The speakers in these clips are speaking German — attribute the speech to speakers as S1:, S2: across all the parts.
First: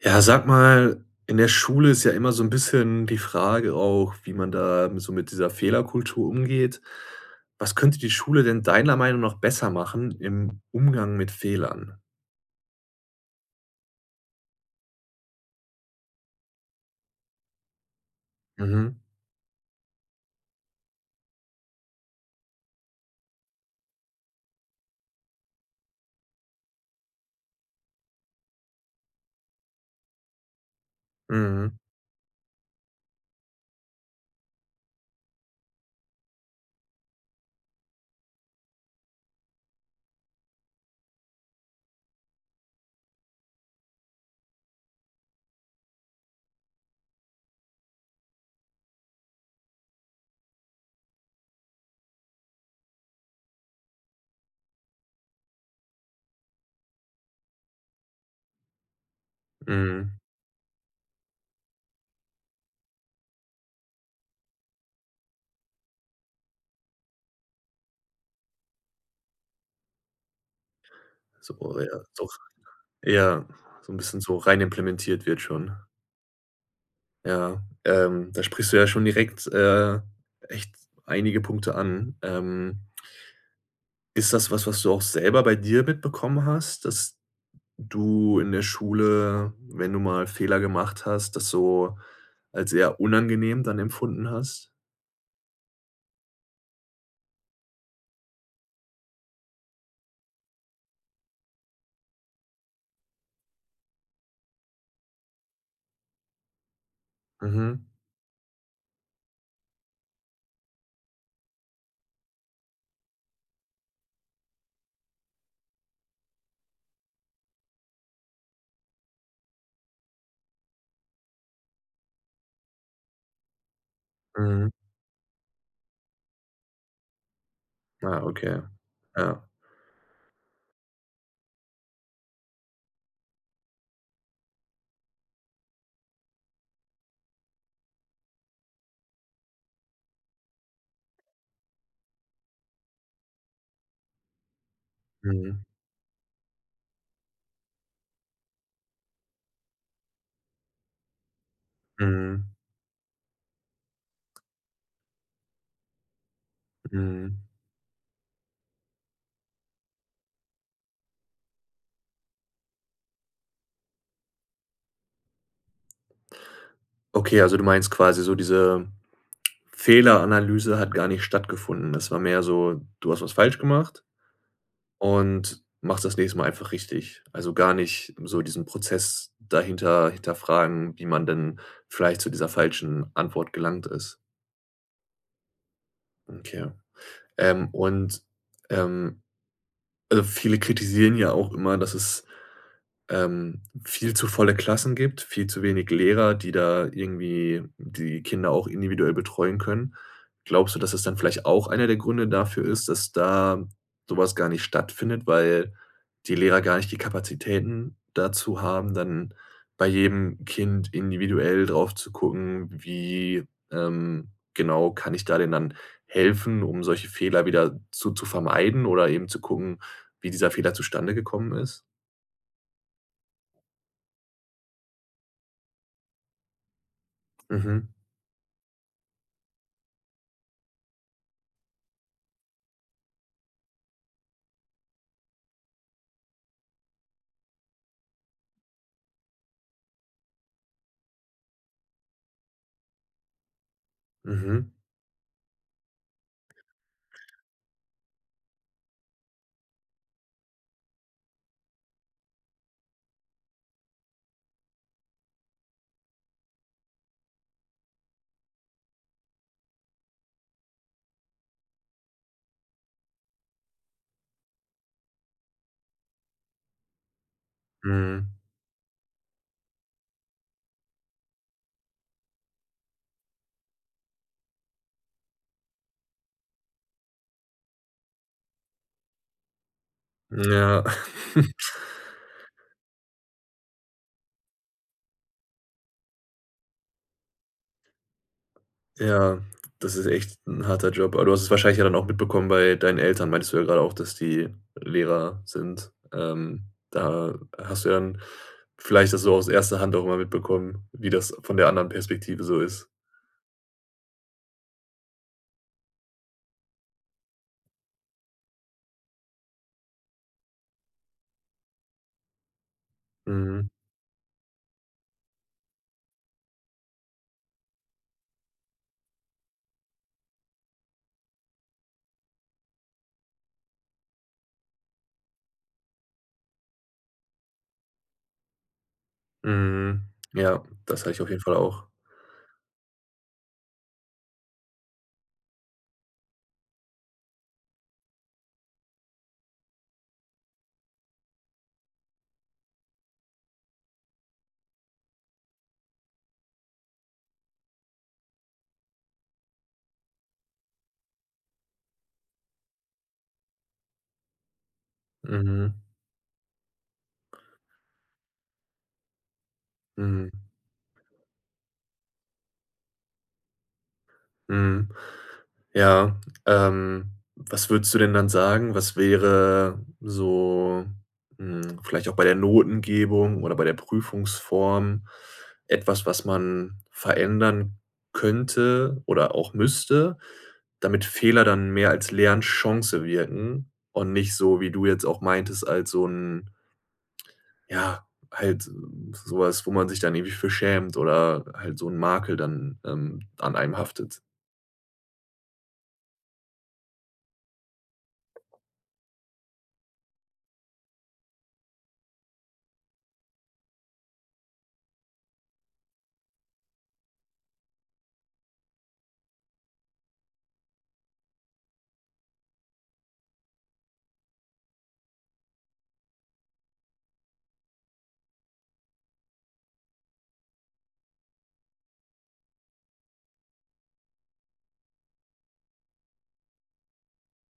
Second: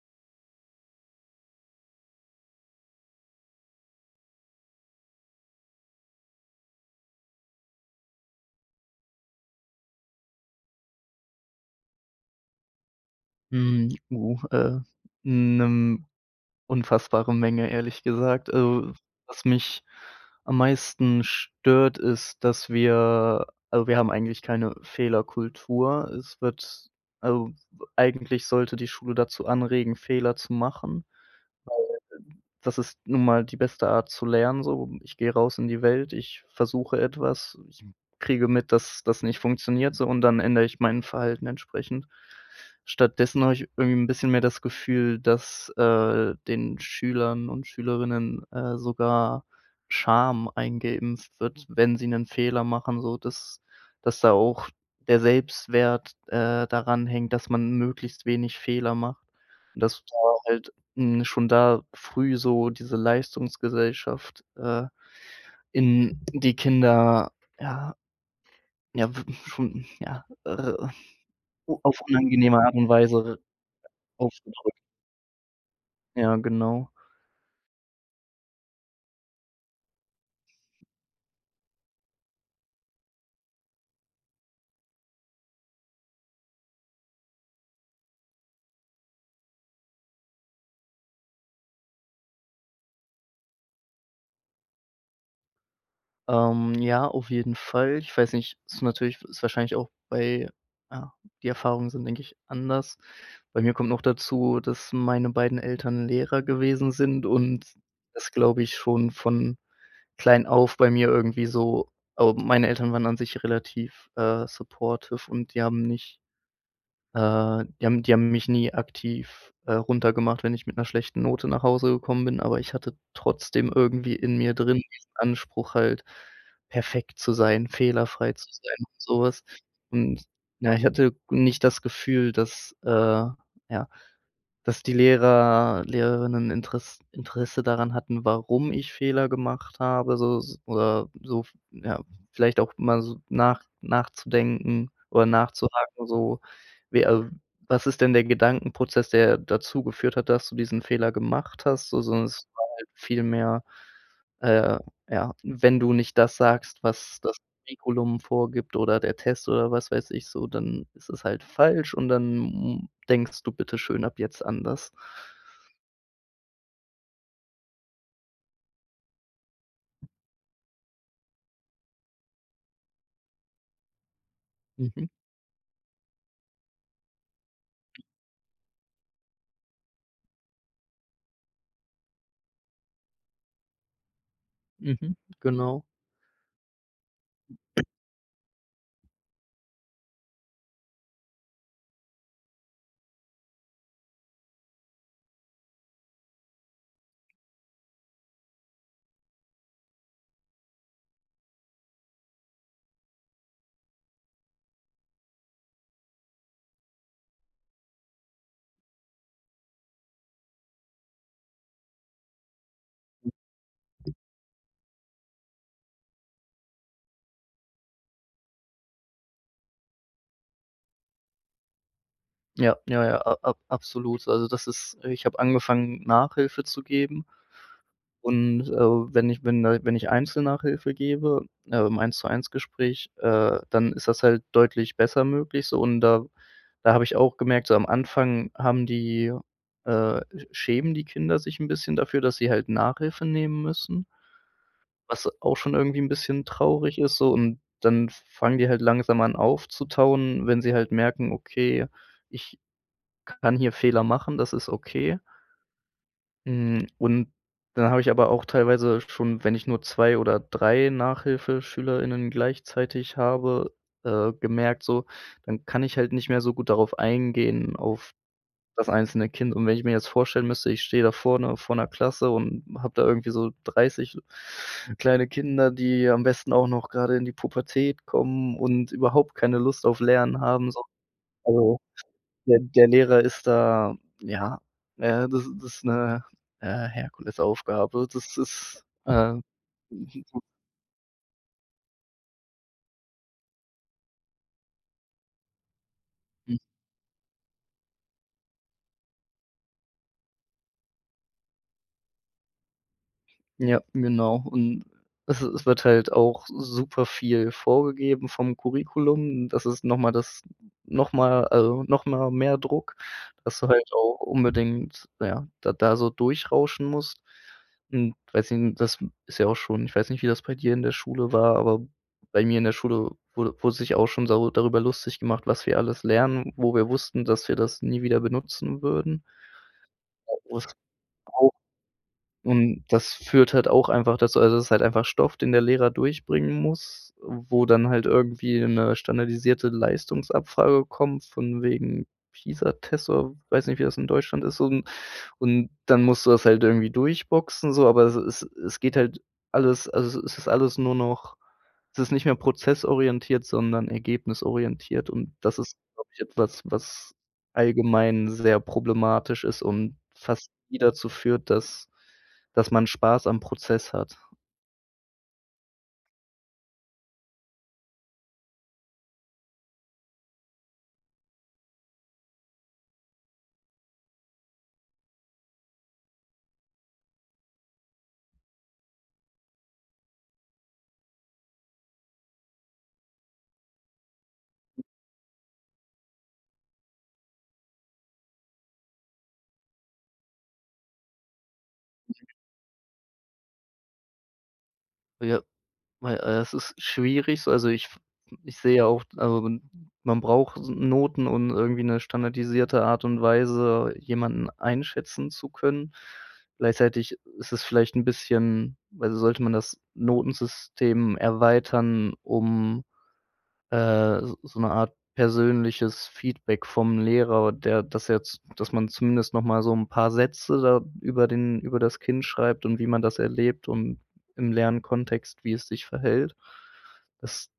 S1: Ja, sag mal, in der Schule ist ja immer so 'n bisschen die Frage auch, wie man da so mit dieser Fehlerkultur umgeht. Was könnte die Schule denn deiner Meinung noch besser machen im Umgang mit Fehlern?
S2: Mhm, oh, äh, mhm, 'ne unfassbare Menge, ehrlich gesagt. Also
S1: Mhm.
S2: was mich am meisten stört, ist, dass wir also wir haben eigentlich keine Fehlerkultur. Es wird also eigentlich sollte die Schule dazu anregen, Fehler zu machen.
S1: Mhm.
S2: [unintelligible] Das ist nun mal die beste Art zu lernen so. Ich gehe raus in die Welt, ich versuche etwas, ich kriege mit, dass das nicht funktioniert so, und dann ändere ich mein Verhalten entsprechend. Stattdessen habe ich irgendwie 'n bisschen mehr das Gefühl, dass, äh, den Schülern und Schülerinnen, äh, sogar Scham eingeeimpft wird, wenn sie 'nen Fehler machen, sodass dass da auch der Selbstwert, äh, daran hängt, dass man möglichst wenig Fehler macht. Und das
S1: Mhm.
S2: war halt, hm, schon da früh so diese Leistungsgesellschaft, äh, in die Kinder, ja, ja w schon, ja, äh,
S1: So,
S2: o auf
S1: ja, doch,
S2: angenehme Art und Weise
S1: ja so 'n bisschen so rein
S2: aufgedrückt.
S1: implementiert wird schon.
S2: Ja, genau.
S1: Ja, ähm, da sprichst du ja schon direkt, äh, echt einige Punkte an. Ähm Ist das was, was du auch selber bei dir mitbekommen hast, dass d du in der Schule, wenn du mal Fehler gemacht hast, das so als eher unangenehm dann empfunden hast?
S2: Ähm, ja, auf jeden Fall. Ich weiß nicht, ist natürlich ist wahrscheinlich auch bei ja, die Erfahrungen sind, denke ich, anders. Bei mir kommt noch dazu, dass meine beiden Eltern Lehrer gewesen sind, und
S1: Mhm.
S2: das glaube ich schon von klein auf bei mir irgendwie so ähm, meine Eltern waren an sich relativ, äh, supportive und die haben nicht, äh, die haben die haben mich nie aktiv, äh, runtergemacht, wenn ich mit 'ner schlechten Note nach Hause gekommen bin, aber ich hatte trotzdem irgendwie in mir
S1: Mhm.
S2: drin den Anspruch halt perfekt zu sein,
S1: Ah,
S2: fehlerfrei zu
S1: okay.
S2: sein und so was.
S1: Ja.
S2: Und na, ich hatte g nicht das Gefühl, dass, äh, ja, dass die Lehrer, Lehrerinnen Interess Interesse daran hatten, warum ich Fehler gemacht habe, so s oder so, ja, vielleicht auch mal so nach nachzudenken oder
S1: Mhm.
S2: nachzuhaken so, wie al „Was ist denn der Gedankenprozess, der dazu geführt hat, dass du diesen Fehler gemacht hast?“ so, sondern das
S1: Mhm.
S2: war halt viel mehr, äh, ja, wenn du nicht das sagst, was das
S1: Mhm.
S2: Curriculum vorgibt oder der Test oder was weiß ich so, dann ist es halt falsch und dann m denkst du bitte schön ab jetzt anders.
S1: Okay, also du meinst quasi so diese Fehleranalyse hat gar nicht stattgefunden. Das war mehr so, du hast was falsch gemacht
S2: Mhm.
S1: und machst das nächste Mal einfach richtig. Also gar nicht so diesen Prozess dahinter hinterfragen, wie man denn vielleicht zu dieser falschen Antwort gelangt ist?
S2: Mhm, genau.
S1: Okay. Ähm, und, ähm, also viele kritisieren ja auch immer, dass es, ähm, viel zu volle Klassen gibt, viel zu wenig Lehrer, die da irgendwie die Kinder auch individuell betreuen können. Glaubst du, dass das dann vielleicht auch einer der Gründe dafür ist, dass da so was gar nicht stattfindet, weil die Lehrer gar nicht die Kapazitäten dazu haben, dann bei jedem Kind individuell drauf zu gucken, wie, ähm, genau kann ich da denn dann helfen, um solche Fehler wieder zu zu vermeiden oder eben zu gucken, wie dieser Fehler zustande gekommen ist?
S2: Ja, ja, ja, a ab absolut. Also das ist ich habe angefangen Nachhilfe zu geben,
S1: Mhm.
S2: und, äh, wenn ich wenn da wenn ich Einzel-Nachhilfe gebe, äh, im 1 zu 1 Gespräch, äh, dann ist das halt deutlich besser möglich so, und da da habe ich auch gemerkt, so am Anfang haben die, äh, sch schämen die Kinder sich 'n bisschen dafür, dass sie halt Nachhilfe nehmen müssen
S1: Mhm.
S2: was auch schon irgendwie 'n bisschen traurig ist so, und, dann f fangen die halt langsam an aufzutauen, wenn sie halt merken: „Okay, ich kann hier Fehler machen, das ist okay“. Hm, und da habe ich aber auch teilweise schon, wenn ich nur 2 oder 3 Nachhilfeschüler:innen gleichzeitig habe, äh, gemerkt so, dann kann ich halt nicht mehr so gut darauf eingehen, auf
S1: Mhm.
S2: das einzelne Kind und wenn ich mir jetzt vorstellen müsste, ich stehe da vorne vor 'ner Klasse und habe da irgendwie so 30 kleine Kinder, die am besten auch noch gerade in die Pubertät kommen und überhaupt keine Lust auf Lernen haben so
S1: Ja.
S2: [unintelligible] der der Lehrer ist da ja, äh, das das ist 'ne, äh, Herkulesaufgabe. Das ist, äh,.
S1: Ja, das ist echt
S2: [unintelligible]
S1: 'n harter Job, aber du hast es wahrscheinlich ja dann auch mitbekommen bei deinen Eltern meintest du ja grade auch, dass die Lehrer sind.
S2: Hm.
S1: Ähm, da hast du ja dann vielleicht das so aus erster Hand auch immer mitbekommen, wie das von der anderen Perspektive so ist.
S2: Ja, genau und es es wird halt auch super viel vorgegeben vom Curriculum. Das ist noch mal das noch mal also noch mal mehr Druck, dass du
S1: Mhm.
S2: halt auch unbedingt, na ja, da da so durchrauschen musst. Hm, weiß i das ist ja auch schon ich weiß nicht, wie das bei dir in der Schule war, aber bei mir in der Schule wurde wurde sich auch schon darü darüber lustig gemacht, was wir alles lernen, wo wir wussten, dass wir das nie wieder benutzen würden.
S1: Mhm, ja, das habe ich auf jeden
S2: [unintelligible]
S1: Fall auch.
S2: und das führt halt auch einfach dazu also, das ist halt einfach Stoff, den der Lehrer durchbringen muss, äh, wo dann halt irgendwie 'ne standardisierte Leistungsabfrage kommt von wegen, Pisa-Test oder weiß nicht, wie das in Deutschland ist un und dann musst du das halt irgendwie durchboxen so, aber es es es geht halt alles also es ist alles nur noch es ist nicht mehr prozessorientiert, sondern ergebnisorientiert und das
S1: Mhm.
S2: ist, glaube ich, etwas, was allgemein sehr problematisch ist und
S1: Mhm.
S2: fast nie dazu führt, dass dass man Spaß am Prozess hat.
S1: Mhm, ja, ähm, was würdest du denn dann sagen, was wäre so, hm, vielleicht auch bei der Notengebung oder bei der Prüfungsform etwas, was man verändern könnte oder auch müsste, damit Fehler dann mehr als Lernchance wirken und nicht so, wie du jetzt auch meintest, als so 'n ja, halt so was, wo man sich dann irgendwie für schämt oder halt so 'n
S2: [unintelligible]
S1: Makel dann, ähm, an einem haftet?
S2: Ja, weil, äh, es ist schwierig so. Also ich f ich sehe ja auch also man man braucht Noten, und irgendwie 'ne standardisierte Art und Weise jemanden einschätzen zu können. Gleichzeitig ist es vielleicht 'n bisschen also sollte man das Notensystem erweitern, um, äh, s so 'ne Art persönliches Feedback vom Lehrer, der das jetzt dass man zumindest noch mal so 'n paar Sätze da über den über das Kind schreibt und wie man das erlebt und im Lernkontext, wie es sich verhält. Das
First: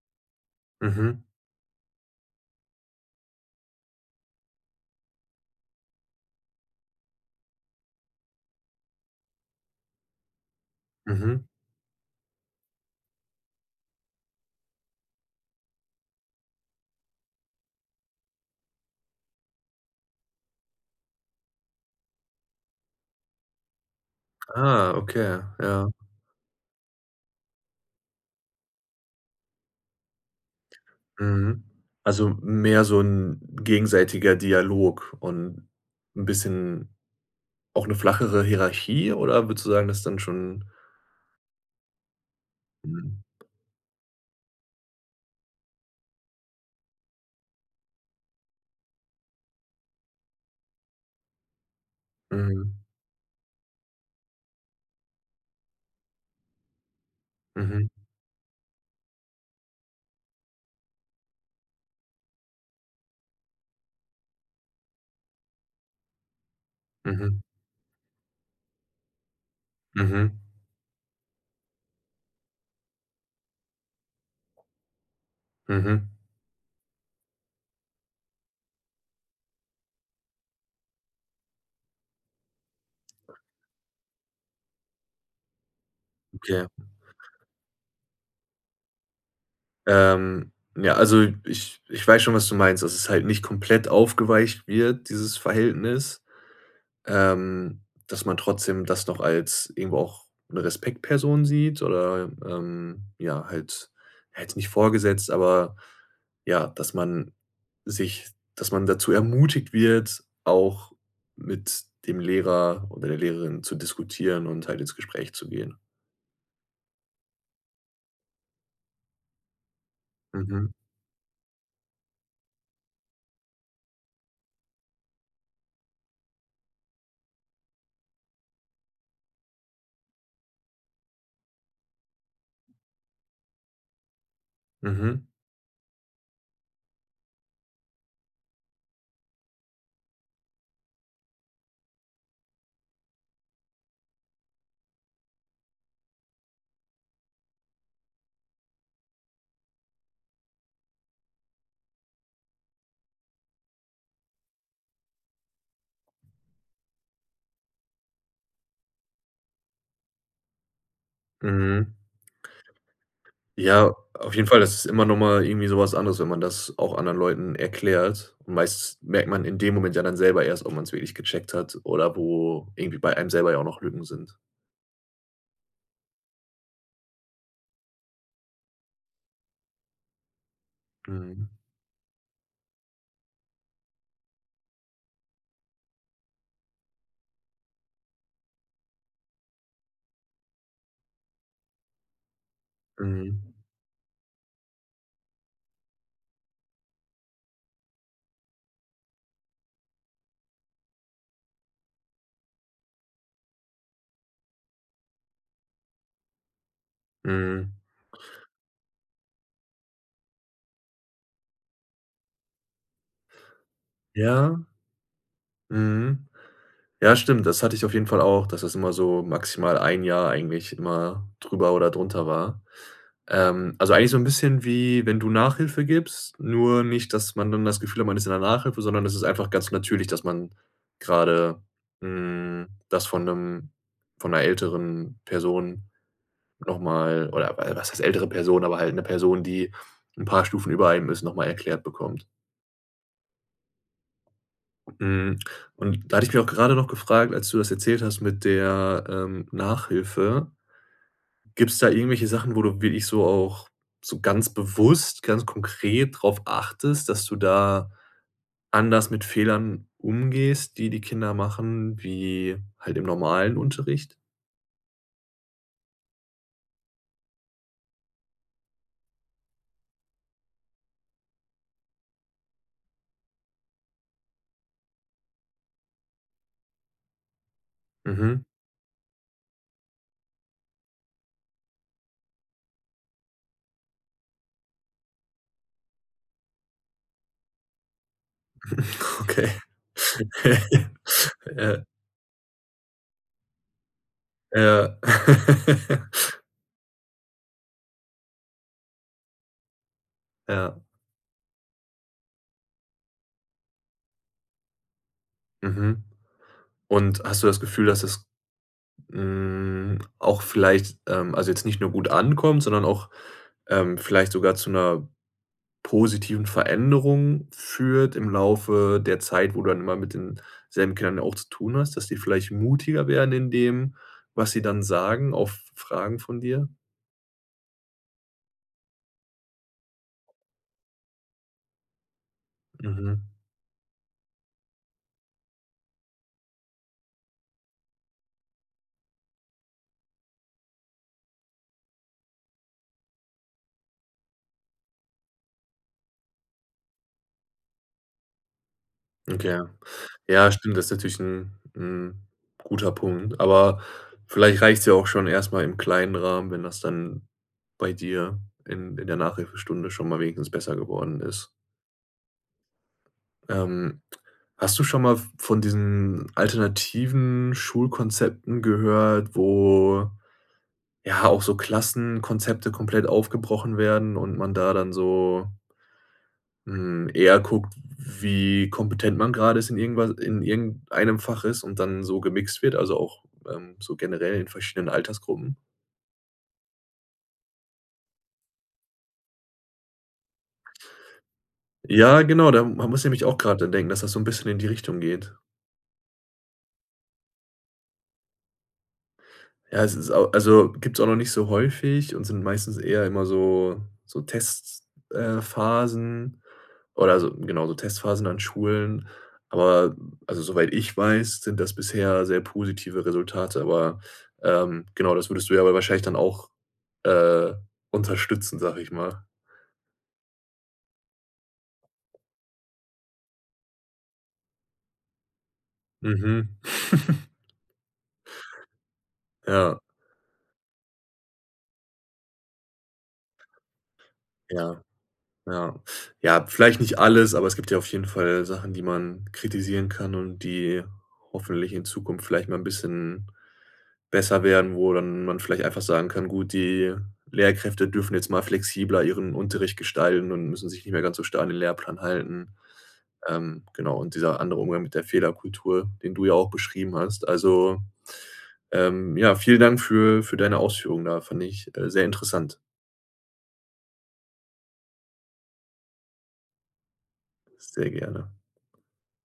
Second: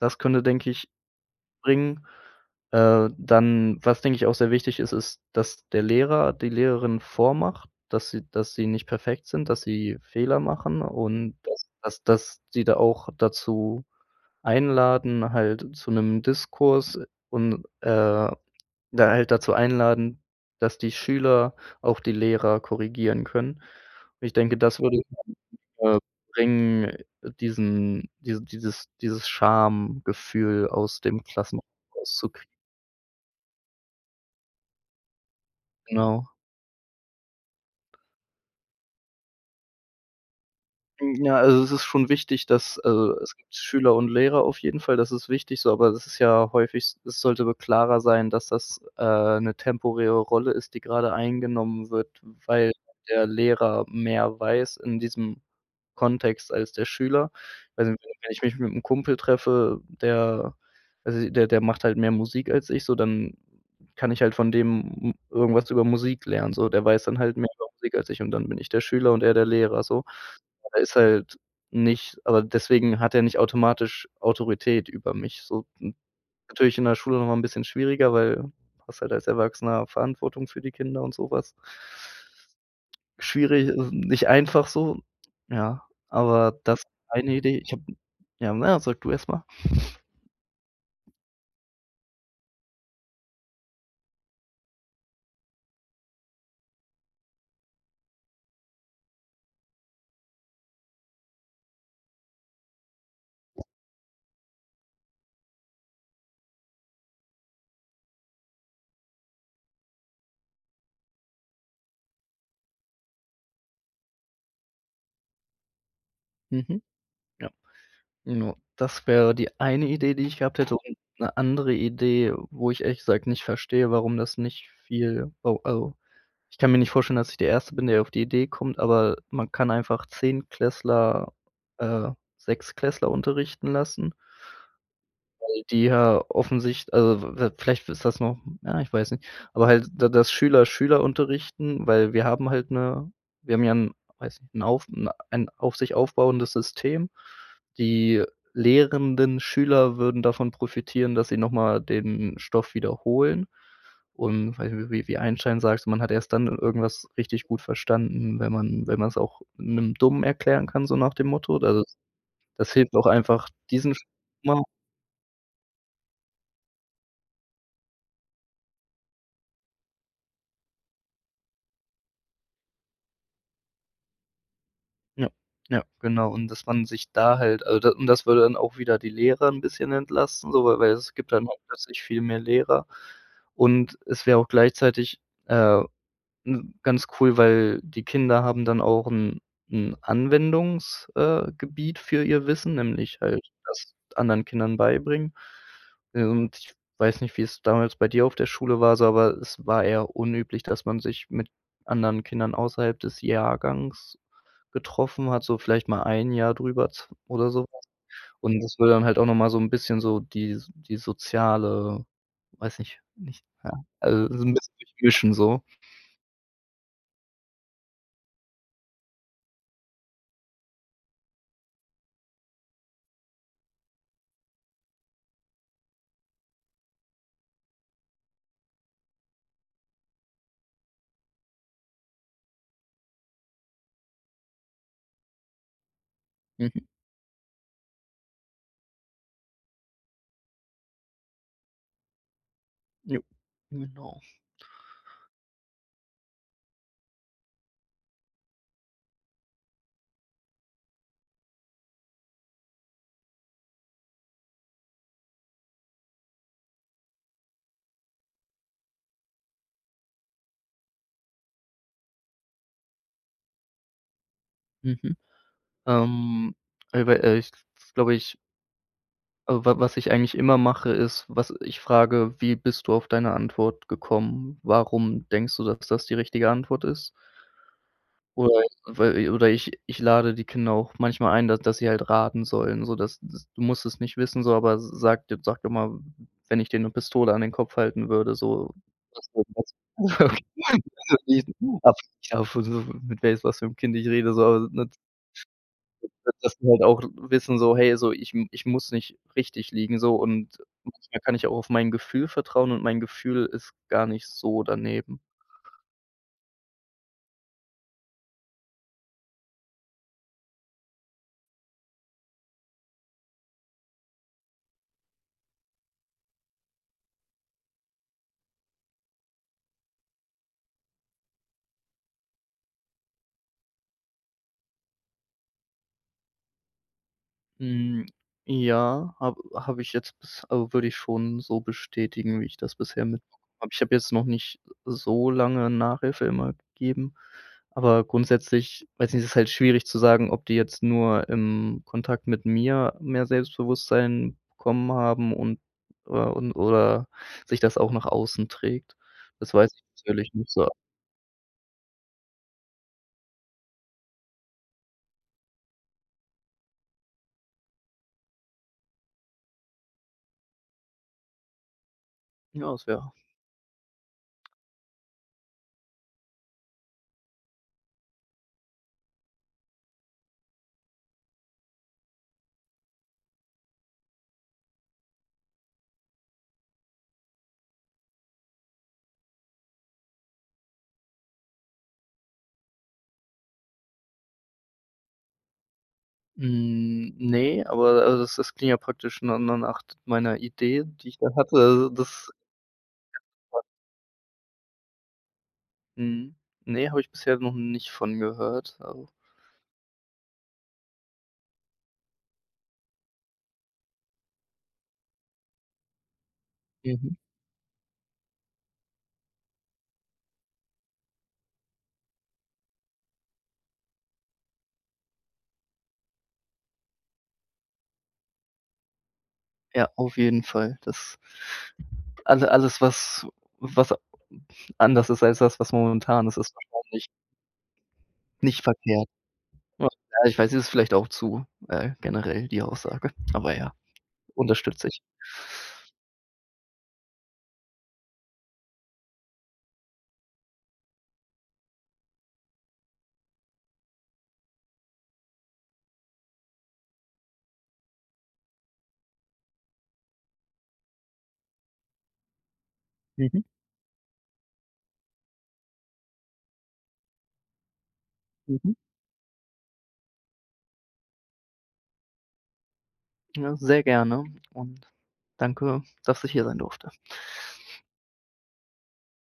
S2: das könnte, denke ich,
S1: Mhm.
S2: bringen. Äh, dann, was denke ich auch sehr wichtig ist, ist, dass der Lehrer, die Lehrerin vormacht, dass sie dass sie nicht perfekt sind, dass sie Fehler machen und
S1: Mhm.
S2: dass dass dass die da auch dazu einladen halt, zu 'nem Diskurs und, äh, da halt dazu einladen, dass die Schüler auch die Lehrer korrigieren können. Und ich denke, das
S1: Ah,
S2: würde,
S1: okay,
S2: [unintelligible]
S1: ja.
S2: äh, bringen, diesen dieses dieses dieses Schamgefühl aus dem Klassen
S1: Mhm,
S2: raus
S1: also
S2: zu krieg
S1: mehr so 'n gegenseitiger Dialog und
S2: Genau.
S1: 'n bisschen auch 'ne flachere Hierarchie oder würdest du sagen, dass dann schon
S2: Ja, also es ist schon wichtig, dass
S1: Mhm.
S2: also es gibt Schüler und Lehrer auf jeden Fall, das ist wichtig so, aber das ist ja häufig s das sollte wohl klarer sein, dass das, äh, 'ne temporäre Rolle ist, die gerade eingenommen wird, weil
S1: Mhm.
S2: der Lehrer mehr weiß in diesem Kontext als der Schüler.
S1: Mhm.
S2: Also wenn wenn ich mich mit 'm Kumpel treffe, der also, der der macht halt mehr Musik als ich so, dann kann ich halt von dem m irgendwas über Musik lernen so. Der weiß dann halt
S1: Mhm.
S2: mehr über Musik als ich und dann bin ich der Schüler und er der Lehrer so.
S1: Mhm.
S2: Er ist halt nicht aber deswegen hat er nicht automatisch Autorität über mich so.
S1: Mhm.
S2: Natürlich in der Schule noch mal 'n bisschen schwieriger, weil hast halt als Erwachsener Verantwortung für die Kinder und so was. Schwierig Es ist nicht einfach so, ja, aber
S1: Okay.
S2: das ist eine Idee. Ich habe ja na ja, sag du erst mal.
S1: Ähm, ja, also ich ich weiß schon, was du meinst, dass es halt nicht komplett aufgeweicht wird, dieses Verhältnis, ähm, dass man trotzdem das noch als irgendwo auch 'ne Respektsperson sieht oder ähm ja, halt ja, jetzt nicht vorgesetzt, aber ja, dass man sich dass man dazu ermutigt wird, auch mit dem Lehrer oder der Lehrerin zu diskutieren und halt ins Gespräch zu gehen.
S2: Mhm. Ja. Genau, das wäre die eine Idee, die ich gehabt
S1: Mhm.
S2: hätte und 'ne andere Idee, wo ich ehrlich gesagt nicht verstehe, warum das nicht viel wo also ich kann mir nicht vorstellen, dass ich der Erste bin, der auf die Idee kommt, aber man kann einfach Zehntklässler, äh, Sechstklässler unterrichten lassen.
S1: Mhm.
S2: Weil die ja offensich also v vielleicht ist das noch, ja, ich weiß nicht aber halt d das Schüler, Schüler unterrichten, weil wir haben halt 'ne wir haben ja 'n, weiß nicht, 'n auf 'n ein auf sich aufbauendes System. Die lehrenden Schüler würden davon profitieren, dass sie noch mal den Stoff wiederholen und weiß ich, wie wie Einstein sagte, man hat erst dann irgendwas richtig gut verstanden, wenn man wenn man's auch 'nem Dummen erklären kann, so nach dem Motto. Also
S1: Mhm.
S2: das das hilft auch einfach diesen.
S1: Ja, auf jeden Fall
S2: [unintelligible]
S1: ist es immer noch mal irgendwie so was anderes, wenn man das auch anderen Leuten erklärt. Meist merkt man in dem Moment ja dann selber erst, ob man's wirklich gecheckt hat oder wo irgendwie bei einem selber ja auch noch Lücken sind.
S2: Ja, ja, genau. Und das man sich da halt also das und das würde dann auch wieder die Lehrer 'n bisschen entlasten so, weil weil es gibt dann
S1: Mhm.
S2: auch plötzlich viel mehr Lehrer. Und es wäre auch gleichzeitig, äh, ne, ganz cool, weil die Kinder haben dann auch 'n 'n Anwendungs, äh, gebiet für ihr Wissen, nämlich halt
S1: Mhm.
S2: das anderen Kindern beibringen. Und ich weiß nicht, wie es damals bei dir auf der Schule war so aber es war eher unüblich, dass man sich mit anderen Kindern außerhalb des Jahrgangs getroffen hat, so vielleicht mal 1 Jahr drüber zw oder so
S1: Mhm.
S2: was. Und das wäre dann halt auch noch mal so 'n bisschen so die die soziale weiß nicht nicht, ja, also so 'n
S1: Ja.
S2: bisschen durchmischen so.
S1: Mhm. Ja, stimmt, das hatte ich auf jeden Fall auch, dass das immer so maximal 1 Jahr eigentlich immer drüber oder drunter war. Ähm, also eigentlich so 'n bisschen wie, wenn du Nachhilfe gibst, nur nicht, dass man dann das Gefühl hat, man ist in der Nachhilfe, sondern es ist einfach ganz natürlich, dass man gerade hm, das von 'nem von 'ner älteren Person noch
S2: Mhm.
S1: mal oder, äh was heißt ältere Person, aber halt 'ne Person, die 'n paar Stufen über einem ist, noch mal erklärt bekommt.
S2: Jo, genau.
S1: Mhm. Und da hatte ich mich auch gerade noch gefragt, als du das erzählt hast mit der, ähm, Nachhilfe gibt's da irgendwelche Sachen, wo du wirklich so auch so ganz bewusst, ganz konkret drauf achtest, dass du da anders mit Fehlern umgehst, die die Kinder machen, wie halt im normalen Unterricht?
S2: Mhm. Ähm, ey, weil ehrlich, das glaube ich Also wa was ich eigentlich immer mache, ist, was ich frage: „Wie bist du auf deine Antwort gekommen? Warum denkst du, dass das die richtige Antwort ist?“
S1: Mhm.
S2: Oder i weil oder ich ich lade die Kinder auch manchmal ein, da dass sie halt raten sollen, so dass dass: „Du musst es nicht wissen so, aber s s sage, jetzt sage doch mal, wenn ich dir 'ne Pistole an den Kopf halten würde so. [unintelligible]
S1: Okay. Ja.
S2: mit weiss mit was für 'm Kind ich rede so also nicht
S1: Ja.
S2: [unintelligible] Dass die halt auch wissen so: „Hey, so ich m ich muss nicht richtig liegen so und
S1: Ja.
S2: da kann ich auch auf mein Gefühl vertrauen und mein Gefühl ist gar nicht so daneben.“
S1: Mhm. Und, hast du das Gefühl, dass es, hm, auch vielleicht, ähm, also jetzt nicht nur gut ankommt, sondern auch, ähm, vielleicht sogar zu 'ner positiven Veränderung führt im Laufe der Zeit, wo du dann immer mit den selben Kindern ja auch zu tun hast, dass die vielleicht mutiger werden in dem, was sie dann sagen auf Fragen von dir?
S2: Hm, ja, habe habe ich jetzt bis, al würde ich schon so bestätigen, wie ich das bisher mitbe
S1: Mhm.
S2: habe. Aber ich habe jetzt noch nicht so lange Nachhilfe immer gegeben. Aber grundsätzlich weiß ich nicht, das ist halt schwierig zu sagen, ob die jetzt nur im Kontakt mit mir mehr Selbstbewusstsein bekommen haben und, äh und oder sich das auch nach außen trägt. Das
S1: Okay.
S2: weiß ich natürlich nicht
S1: Ja,
S2: so.
S1: stimmt, das ist natürlich 'n 'n guter Punkt, aber vielleicht reicht's ja auch schon erstmal im kleinen Rahmen, wenn das dann bei dir in in der Nachhilfestunde schon mal wenigstens besser geworden ist.
S2: Ja, das wär
S1: Ähm, hast du schon mal v von diesen alternativen Schulkonzepten gehört, wo, ja, auch so Klassenkonzepte komplett aufgebrochen werden und man da dann so hm, eher guckt, wie kompetent man grade ist in irgendwas in irgendeinem Fach ist, und dann so gemixt wird, also auch, ähm, so generell in verschiedenen Altersgruppen?
S2: Hm, ne, aber also das das klingt ja praktisch nur nur nach meiner Idee, die ich da hatte. Also
S1: Ja,
S2: das
S1: genau, da m da musste ich nämlich auch grad
S2: [unintelligible]
S1: dran denken, dass das so 'n bisschen in die Richtung geht.
S2: Mhm, ne, habe ich bisher noch nicht von gehört, also
S1: Ja, es ist au also, gibt's auch noch nicht so häufig und sind meistens eher immer so so Tests, äh, Phasen
S2: Mhm.
S1: oder so genau, so Testphasen an Schulen. Aber, also soweit ich weiß, sind das bisher sehr positive Resultate, aber, ähm genau, das würdest du ja aber wahrscheinlich dann auch, äh, unterstützen, sage ich mal.
S2: Ja, auf jeden Fall. Das Also alles war s was anders ist als das, was momentan ist,
S1: Mhm.
S2: ist wahrscheinlich nicht verkehrt.
S1: Ja.
S2: Ach, ja, ich weiß, es ist vielleicht auch zu, äh, generell die Aussage. Aber ja,
S1: Ja.
S2: unterstütze ich.
S1: Ja. Ja, vielleicht nicht alles, aber es gibt ja auf jeden Fall Sachen, die man kritisieren kann und die hoffentlich in Zukunft vielleicht mal 'n bisschen besser werden, wo dann man vielleicht einfach sagen kann, gut, die Lehrkräfte dürfen jetzt mal flexibler ihren Unterricht gestalten und müssen sich nicht mehr ganz so starr an den Lehrplan halten.
S2: Mhm.
S1: Ähm, genau, und dieser andere Umgang mit der Fehlerkultur, den du ja auch beschrieben hast. Also,
S2: Mhm.
S1: ähm, ja, vielen Dank für für deine Ausführung da. Fand ich, äh, sehr interessant.
S2: Ja, sehr gerne und danke, dass ich hier sein durfte.
S1: Sehr gerne.